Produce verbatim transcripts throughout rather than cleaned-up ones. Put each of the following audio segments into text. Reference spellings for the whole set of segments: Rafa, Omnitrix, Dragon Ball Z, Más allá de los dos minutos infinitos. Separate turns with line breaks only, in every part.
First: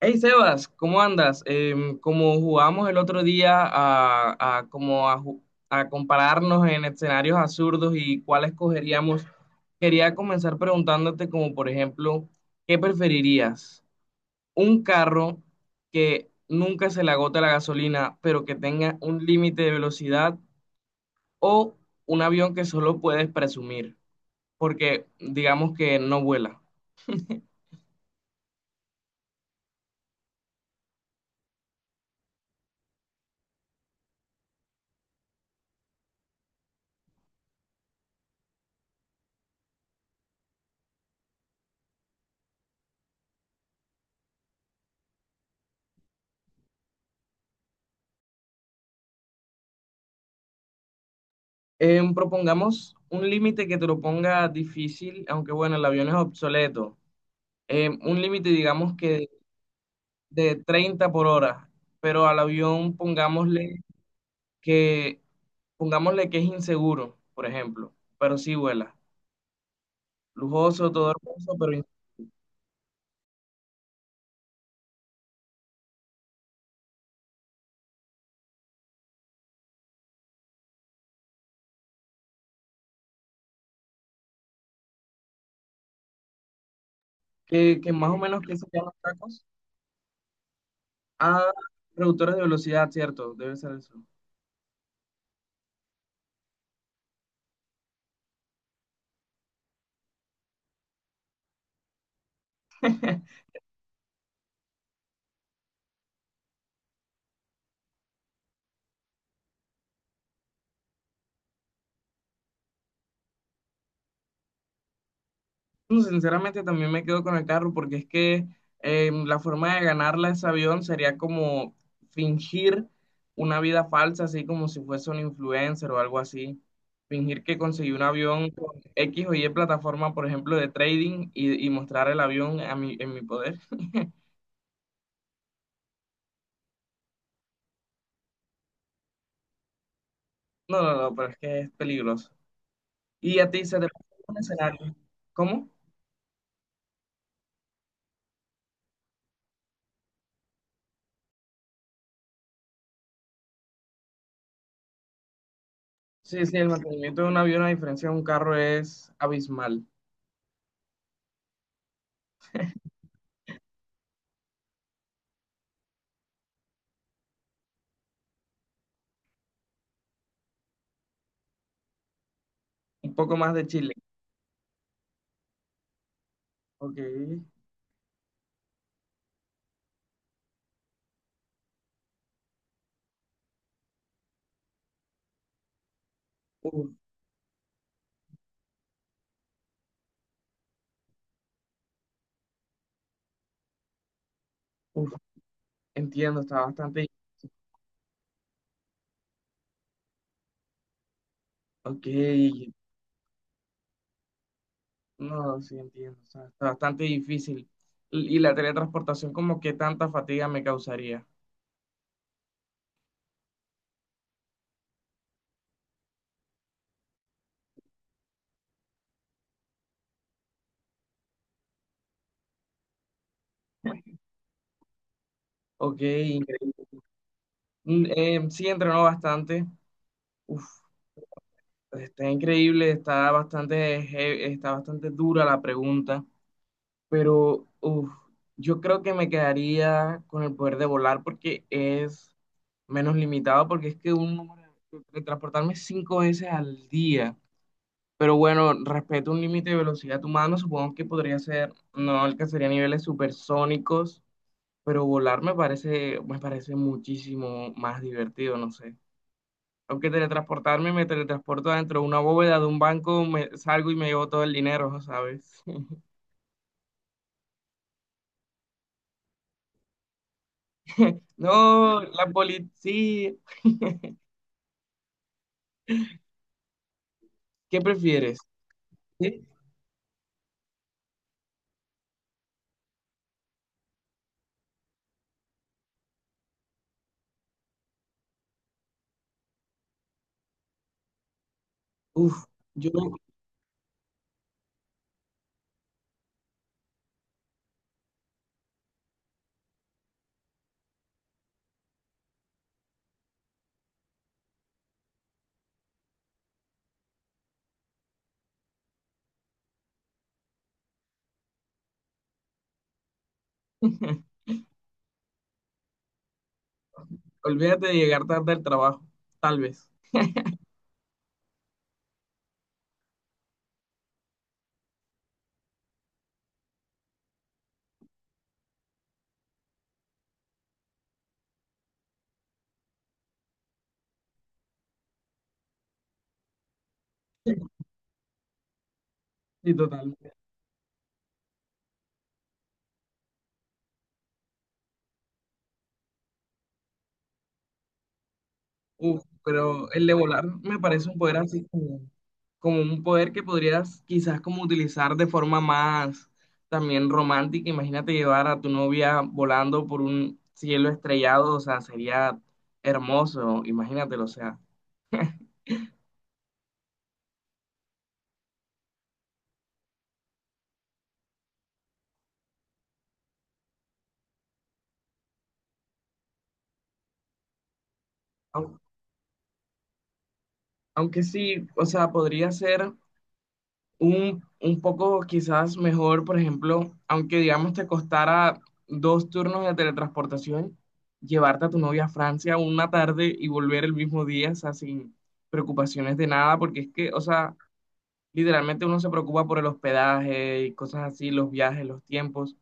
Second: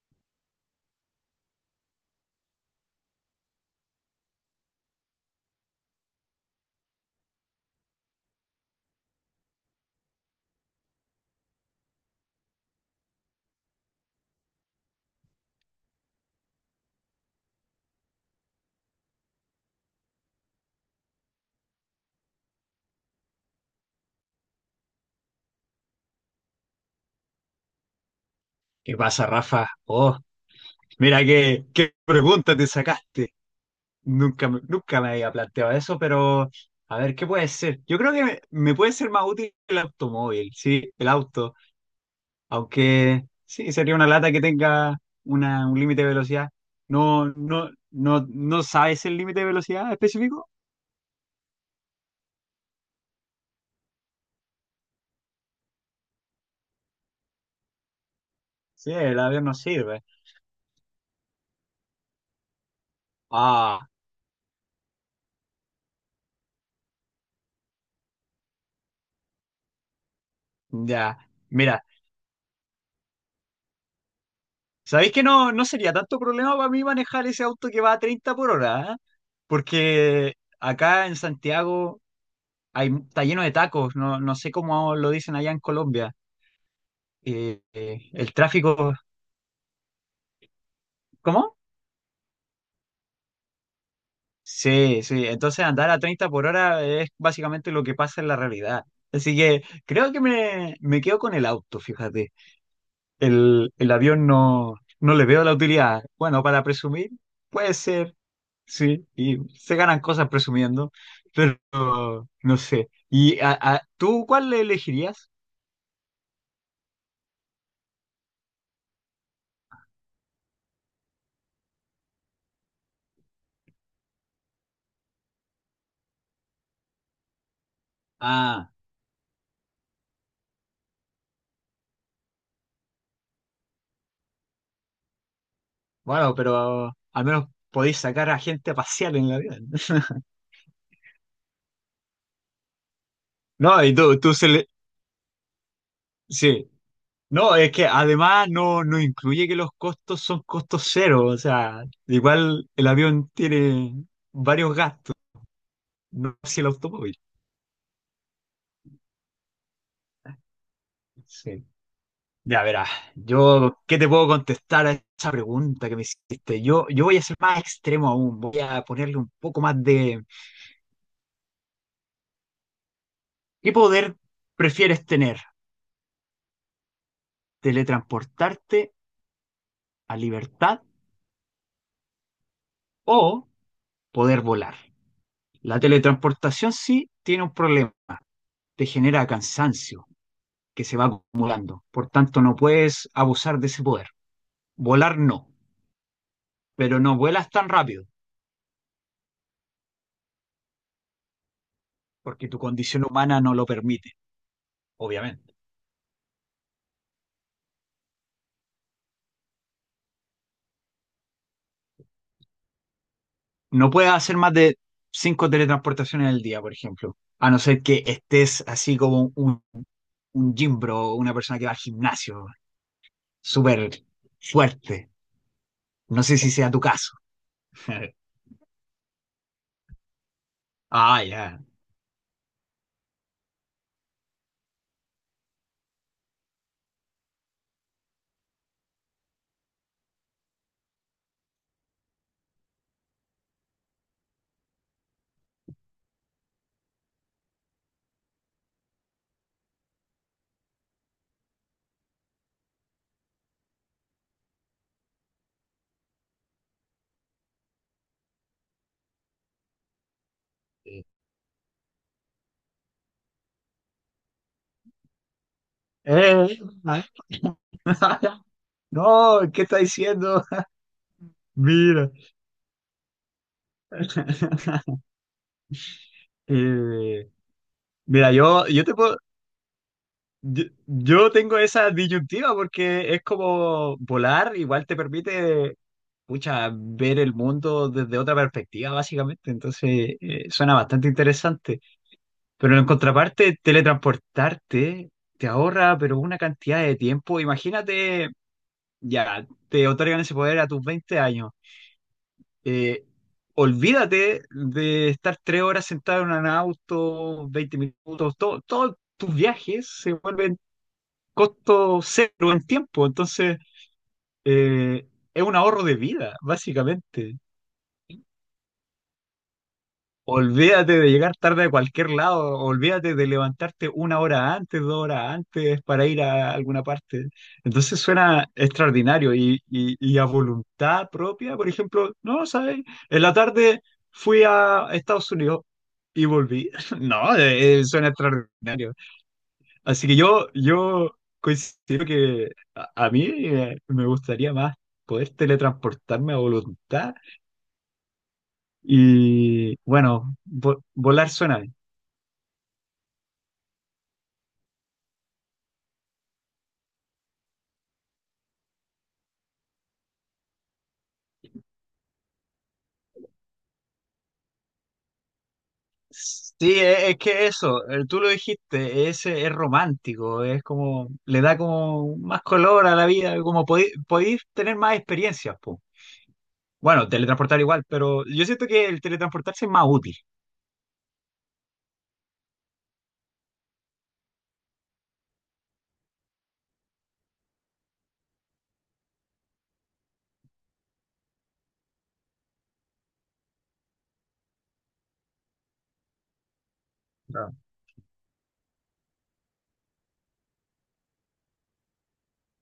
Hey Sebas, ¿cómo andas? Em, como jugamos el otro día a, a como a, ju- a compararnos en escenarios absurdos y cuál escogeríamos, quería comenzar preguntándote como por ejemplo, ¿qué preferirías? ¿Un carro que nunca se le agota la gasolina, pero que tenga un límite de velocidad o un avión que solo puedes presumir, porque digamos que no vuela?
¿Qué pasa, Rafa? Oh, mira qué, qué pregunta te sacaste. Nunca, me- nunca me había planteado eso, pero a ver, ¿qué puede ser? Yo creo que me, me puede ser más útil el automóvil, sí, el auto. Aunque sí, sería una lata que tenga una, un límite de velocidad. No, no, no, ¿no sabes el límite de velocidad específico?
Eh, propongamos un límite que te lo ponga difícil, aunque bueno, el avión es obsoleto. Eh, un límite,
Sí,
digamos
el
que
avión no sirve.
de treinta por hora, pero al avión pongámosle
Ah,
que, pongámosle que es inseguro, por ejemplo, pero sí vuela. Lujoso, todo
ya.
hermoso, pero
Mira,
in-
¿sabéis que no, no sería tanto problema para mí manejar ese auto que va a treinta por hora? ¿Ah? Porque acá en Santiago hay, está lleno de tacos, no, no sé cómo lo dicen allá en Colombia. Eh,
que, que
eh,
más o
el
menos que se llaman
tráfico,
tacos. Ah,
¿cómo?
reductores de velocidad, cierto, debe ser eso.
Sí, sí, entonces andar a treinta por hora es básicamente lo que pasa en la realidad. Así que creo que me, me quedo con el auto, fíjate. El, el avión no, no le veo la utilidad. Bueno, para presumir, puede ser, sí, y se ganan cosas presumiendo, pero no sé. ¿Y a, a- tú cuál le elegirías?
No, sinceramente también me quedo con el carro porque es que eh, la forma de ganarla ese avión sería como fingir una vida falsa, así como si fuese un influencer o algo así. Fingir que conseguí un avión
Ah,
con X o Y plataforma, por ejemplo, de trading y, y mostrar el avión a mi, en mi poder.
bueno, pero al menos podéis sacar a gente a pasear en el avión.
No, no, no, pero es que es peligroso. ¿Y a ti se
No,
te
y tú,
presenta
tú
un
se le...
escenario? ¿Cómo?
Sí. No, es que además no, no incluye que los costos son costos cero. O sea, igual el avión tiene varios gastos, no
Sí, sí,
así el
el
automóvil.
mantenimiento de un avión a diferencia de un carro es abismal.
Sí. Ya verás, yo, ¿qué te puedo contestar a esa pregunta que me hiciste? Yo, yo voy a ser más extremo aún, voy a ponerle un poco más de...
Un poco más de
¿Qué
Chile.
poder prefieres tener?
Ok.
¿Teletransportarte a libertad o poder volar? La teletransportación
Uf,
sí tiene un problema, te genera cansancio que se va acumulando, por tanto no puedes abusar de ese poder.
uf.
Volar no,
Entiendo, está
pero
bastante...
no vuelas tan rápido,
Ok,
porque tu condición humana no lo permite, obviamente.
no, sí entiendo, o sea, está bastante difícil. Y y la teletransportación como que tanta fatiga me causaría.
No puedes hacer más de cinco teletransportaciones al día, por ejemplo. A no ser que estés así como un, un gym bro, una persona que va al gimnasio, súper fuerte.
Ok,
No sé si sea tu
increíble.
caso.
Mm, eh, sí, entrenó bastante. Uf,
Ah, ya.
está increíble, está bastante, he- está bastante dura la pregunta, pero uf, yo creo que me quedaría con el poder de volar porque es menos limitado, porque es que un número, teletransportarme cinco veces al día. Pero bueno, respecto a un límite de velocidad humano, supongo que podría ser, no alcanzaría niveles supersónicos, pero volar me parece, me parece muchísimo más divertido, no sé. Aunque teletransportarme,
Eh,
me teletransporto dentro de una bóveda de un banco, me salgo y me llevo todo el dinero, ¿sabes?
eh, ah, no, ¿qué está diciendo?
No,
Mira.
la policía.
Eh,
¿Qué
mira,
prefieres?
yo, yo te puedo,
¿Sí?
Yo, yo tengo esa disyuntiva porque es como volar, igual te permite, pucha, ver el mundo desde otra perspectiva, básicamente. Entonces, eh, suena bastante interesante.
Uf,
Pero en
yo,
contraparte, teletransportarte te ahorra, pero una cantidad de tiempo. Imagínate, ya, te otorgan ese poder a tus veinte años. Eh, olvídate de estar tres horas sentado en un auto, veinte minutos, todo, todos tus viajes se vuelven costo cero en tiempo. Entonces, eh, es un ahorro de vida, básicamente.
olvídate de llegar tarde al trabajo, tal vez.
Olvídate de llegar tarde a cualquier lado, olvídate de levantarte una hora antes, dos horas antes para ir a alguna parte. Entonces suena extraordinario y, y- y a voluntad propia, por ejemplo, no, ¿sabes? En la tarde fui a Estados Unidos y volví. No, eh, suena extraordinario.
Sí,
Así
total.
que yo, yo coincido que a, a mí eh, me gustaría más poder teletransportarme a voluntad
Uf,
y
pero el de
bueno,
volar me
vo-
parece un
volar
poder
suena
así
bien.
como como un poder que podrías quizás como utilizar de forma más también romántica. Imagínate llevar a tu novia volando por un cielo estrellado, o sea, sería hermoso, imagínatelo, o sea.
Sí, e- es, que eso, eh, tú lo dijiste, es, es romántico, es como, le da como más color a la vida, como podí- podéis tener más experiencias, po. Bueno, teletransportar igual, pero yo siento
Au-
que el teletransportarse es más útil.
Aunque sí, o sea, podría ser un, un poco quizás mejor, por ejemplo, aunque digamos te costara dos turnos de teletransportación, llevarte a tu novia a Francia una tarde y volver el mismo día, o sea, sin preocupaciones de nada, porque es que, o
Claro.
sea, literalmente uno se preocupa por el hospedaje y cosas así, los viajes, los tiempos.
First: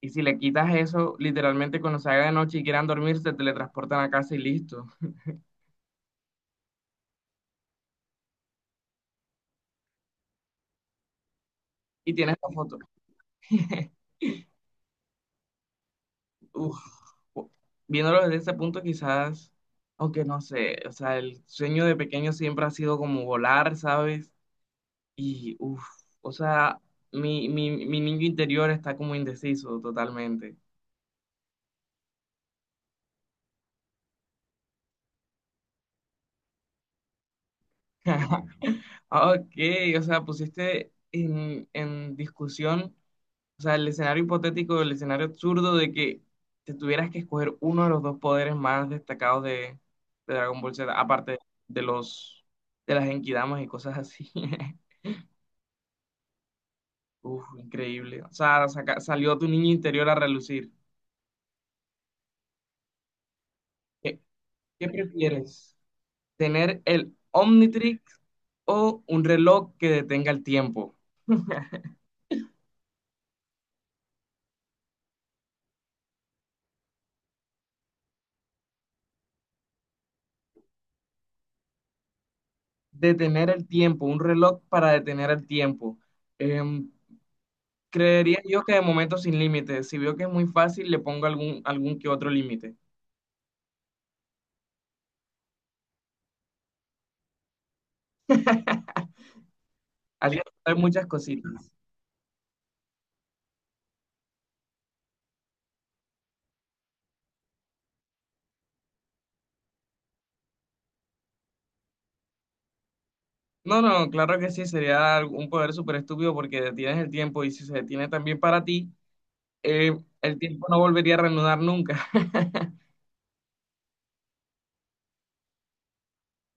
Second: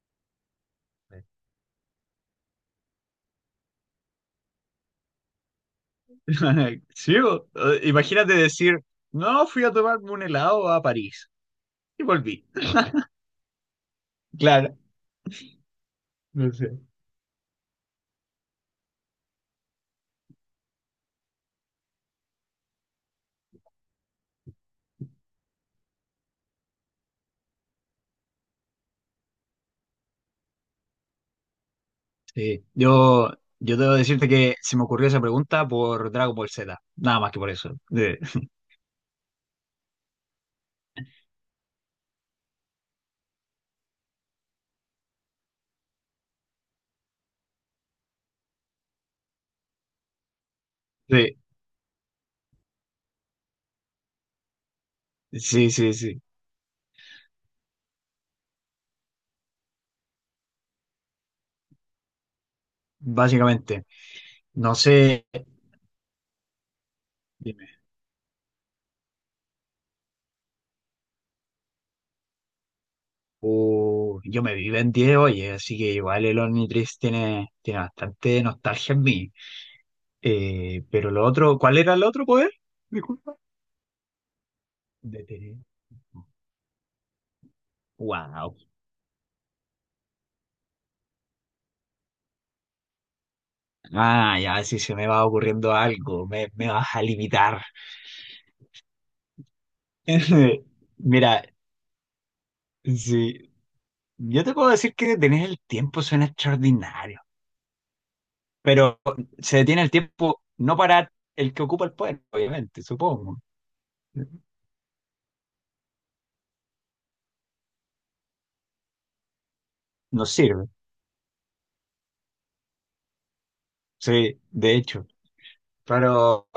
Y si le quitas eso, literalmente cuando se haga de noche y quieran dormir, se teletransportan a casa y listo.
Sí, bo. Eh, imagínate decir, no, fui a tomarme un helado a París y
Y tienes
volví.
la foto.
Claro, no sé.
Uf. Viéndolo desde ese punto, quizás, aunque no sé, o sea, el sueño de pequeño siempre ha sido como volar, ¿sabes? Y, uff, o sea, mi, mi, mi niño interior está como indeciso totalmente.
Sí, yo, yo debo decirte que se me ocurrió esa pregunta por Dragon Ball Z, nada más que por eso. De-
Ok, o sea, pusiste en, en discusión, o sea, el escenario hipotético, el escenario absurdo de que te tuvieras que escoger uno de los dos poderes más destacados de, de Dragon Ball Z,
de-
aparte de los de las Genkidamas y cosas así.
sí, sí, sí,
Uf, increíble. O sea, saca- salió tu niño interior a relucir.
básicamente.
¿Qué,
No
qué
sé,
prefieres? ¿Tener el
dime.
Omnitrix o un reloj que detenga el tiempo?
Uh, yo me vivo en diez, oye, así que igual el Omnitrix tiene, tiene bastante nostalgia en mí. Eh, pero lo otro, ¿cuál era el otro poder? Disculpa.
Detener el tiempo, un reloj para detener el
Detener.
tiempo. Em, Creería
Wow.
yo que de momento sin límites. Si veo que es muy fácil, le pongo algún, algún que otro límite.
Ah, ya, si se me va ocurriendo algo, me, me vas a limitar.
Así hay muchas
Mira,
cositas.
sí, yo te puedo decir que detener el tiempo suena extraordinario, pero se detiene el tiempo no para el que ocupa el poder, obviamente, supongo.
No, no, claro que sí, sería un poder súper estúpido porque detienes el tiempo y si se detiene también para ti, eh,
No
el tiempo
sirve,
no volvería a reanudar nunca.
sí, de hecho. Pero,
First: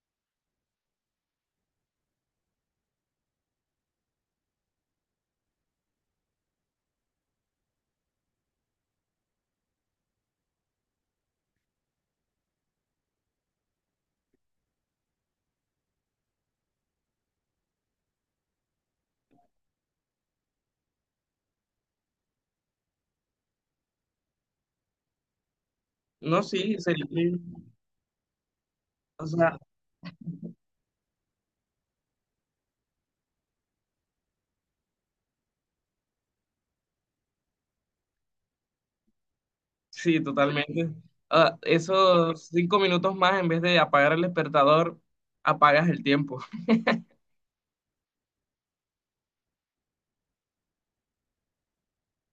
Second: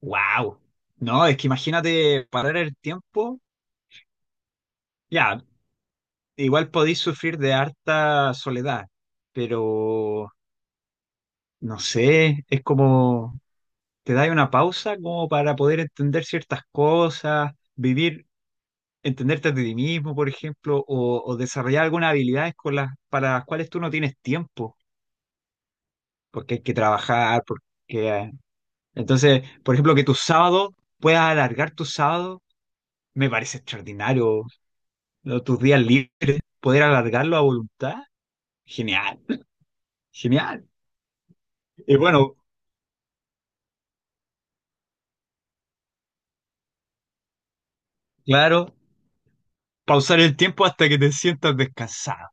wow. No, es que imagínate parar el tiempo, ya, igual podéis sufrir de harta soledad, pero no sé, es como, te dais una pausa como para poder entender ciertas cosas, vivir, entenderte de ti mismo, por ejemplo, o, o desarrollar algunas habilidades con las, para las cuales tú no tienes tiempo,
No,
porque hay que
sí, sería,
trabajar, porque... eh,
o
entonces,
sea,
por ejemplo, que tus sábados, puedas alargar tus sábados, me parece extraordinario, ¿no? Tus días libres, poder alargarlo a voluntad, genial,
sí,
genial.
totalmente. Ah,
Y bueno,
esos cinco minutos más, en vez de apagar el despertador, apagas el tiempo.
claro, pausar el tiempo hasta que te sientas descansado.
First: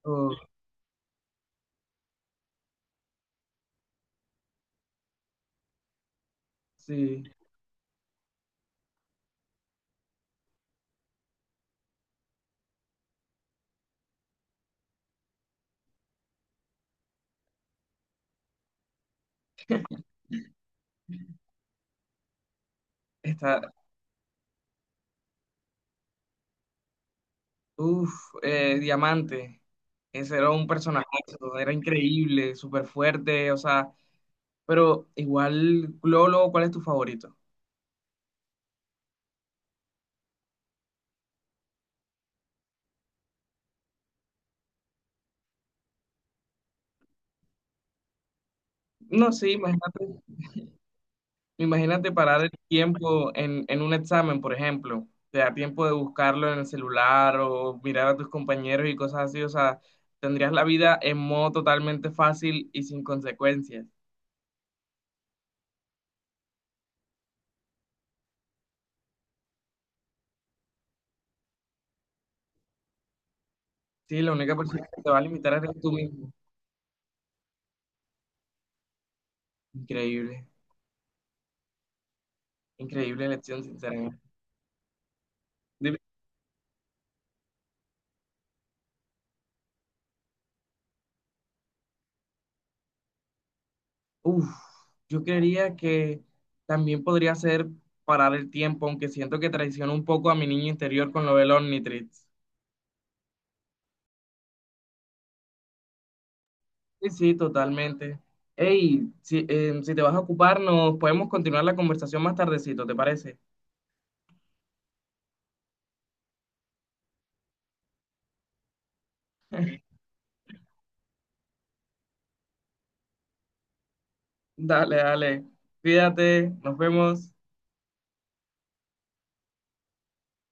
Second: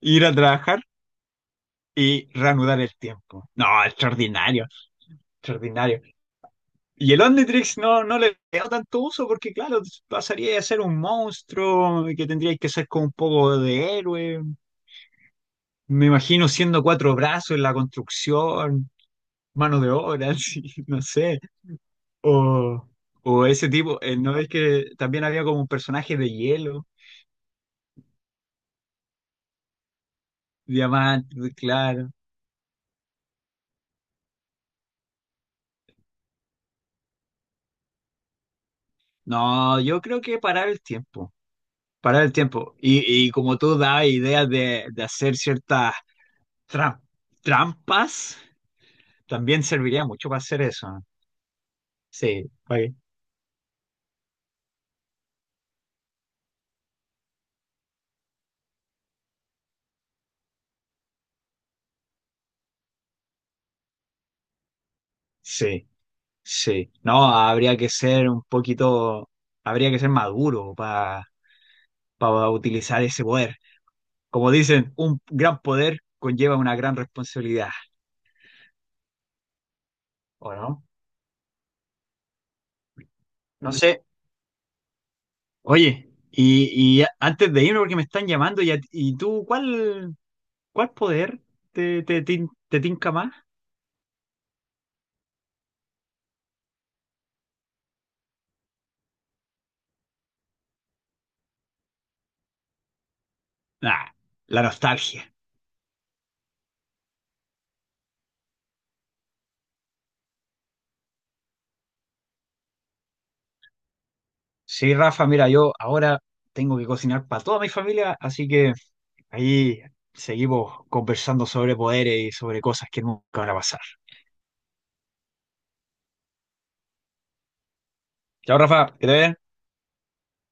Ir a
Oh.
trabajar y reanudar el tiempo. No, extraordinario, extraordinario. Y el
Sí,
Omnitrix no, no le veo tanto uso porque, claro, pasaría a ser un monstruo que tendría que ser como un poco de héroe. Me imagino siendo cuatro brazos en la construcción, mano de obra, así, no sé. O, o ese
está,
tipo, eh, ¿no es que también había como un personaje de hielo,
uff, Diamante, ese era un personaje,
diamante,
era
claro?
increíble, súper fuerte, o sea, pero igual, Lolo, ¿cuál es tu favorito?
No, yo creo que parar el tiempo, parar el tiempo. Y, y como tú dabas ideas de, de hacer ciertas Tra- trampas
No, sí,
también serviría
imagínate,
mucho para hacer eso. ¿No?
imagínate parar
Sí,
el
ok,
tiempo en, en un examen, por ejemplo, te da tiempo de buscarlo en el celular o mirar a tus compañeros y cosas así, o sea, tendrías la vida en modo totalmente fácil y sin consecuencias.
sí, sí. No, habría que ser un poquito, habría que ser maduro para, para utilizar ese poder.
Sí, la
Como
única persona
dicen,
que te va a
un
limitar
gran
eres tú
poder
mismo.
conlleva una gran responsabilidad,
Increíble,
¿o no?
increíble elección,
No sé.
sinceramente. Dime-
Oye, y, y antes de irme, porque me están llamando, ¿y, a- y tú cuál, cuál poder te, te, tin- te tinca más?
Uf, yo creería que también podría ser parar el tiempo, aunque siento que traiciono un poco a mi niño interior con lo del Omnitrix.
Ah, la nostalgia.
Sí, sí, totalmente. Hey, si, eh, si te vas a ocupar, nos podemos continuar la conversación más tardecito, ¿te parece?
Sí, Rafa, mira, yo ahora tengo que cocinar para toda mi familia, así que ahí seguimos conversando sobre poderes y sobre cosas que nunca van a pasar.
Dale, dale. Cuídate, nos vemos.
Chao, Rafa, que te vaya bien.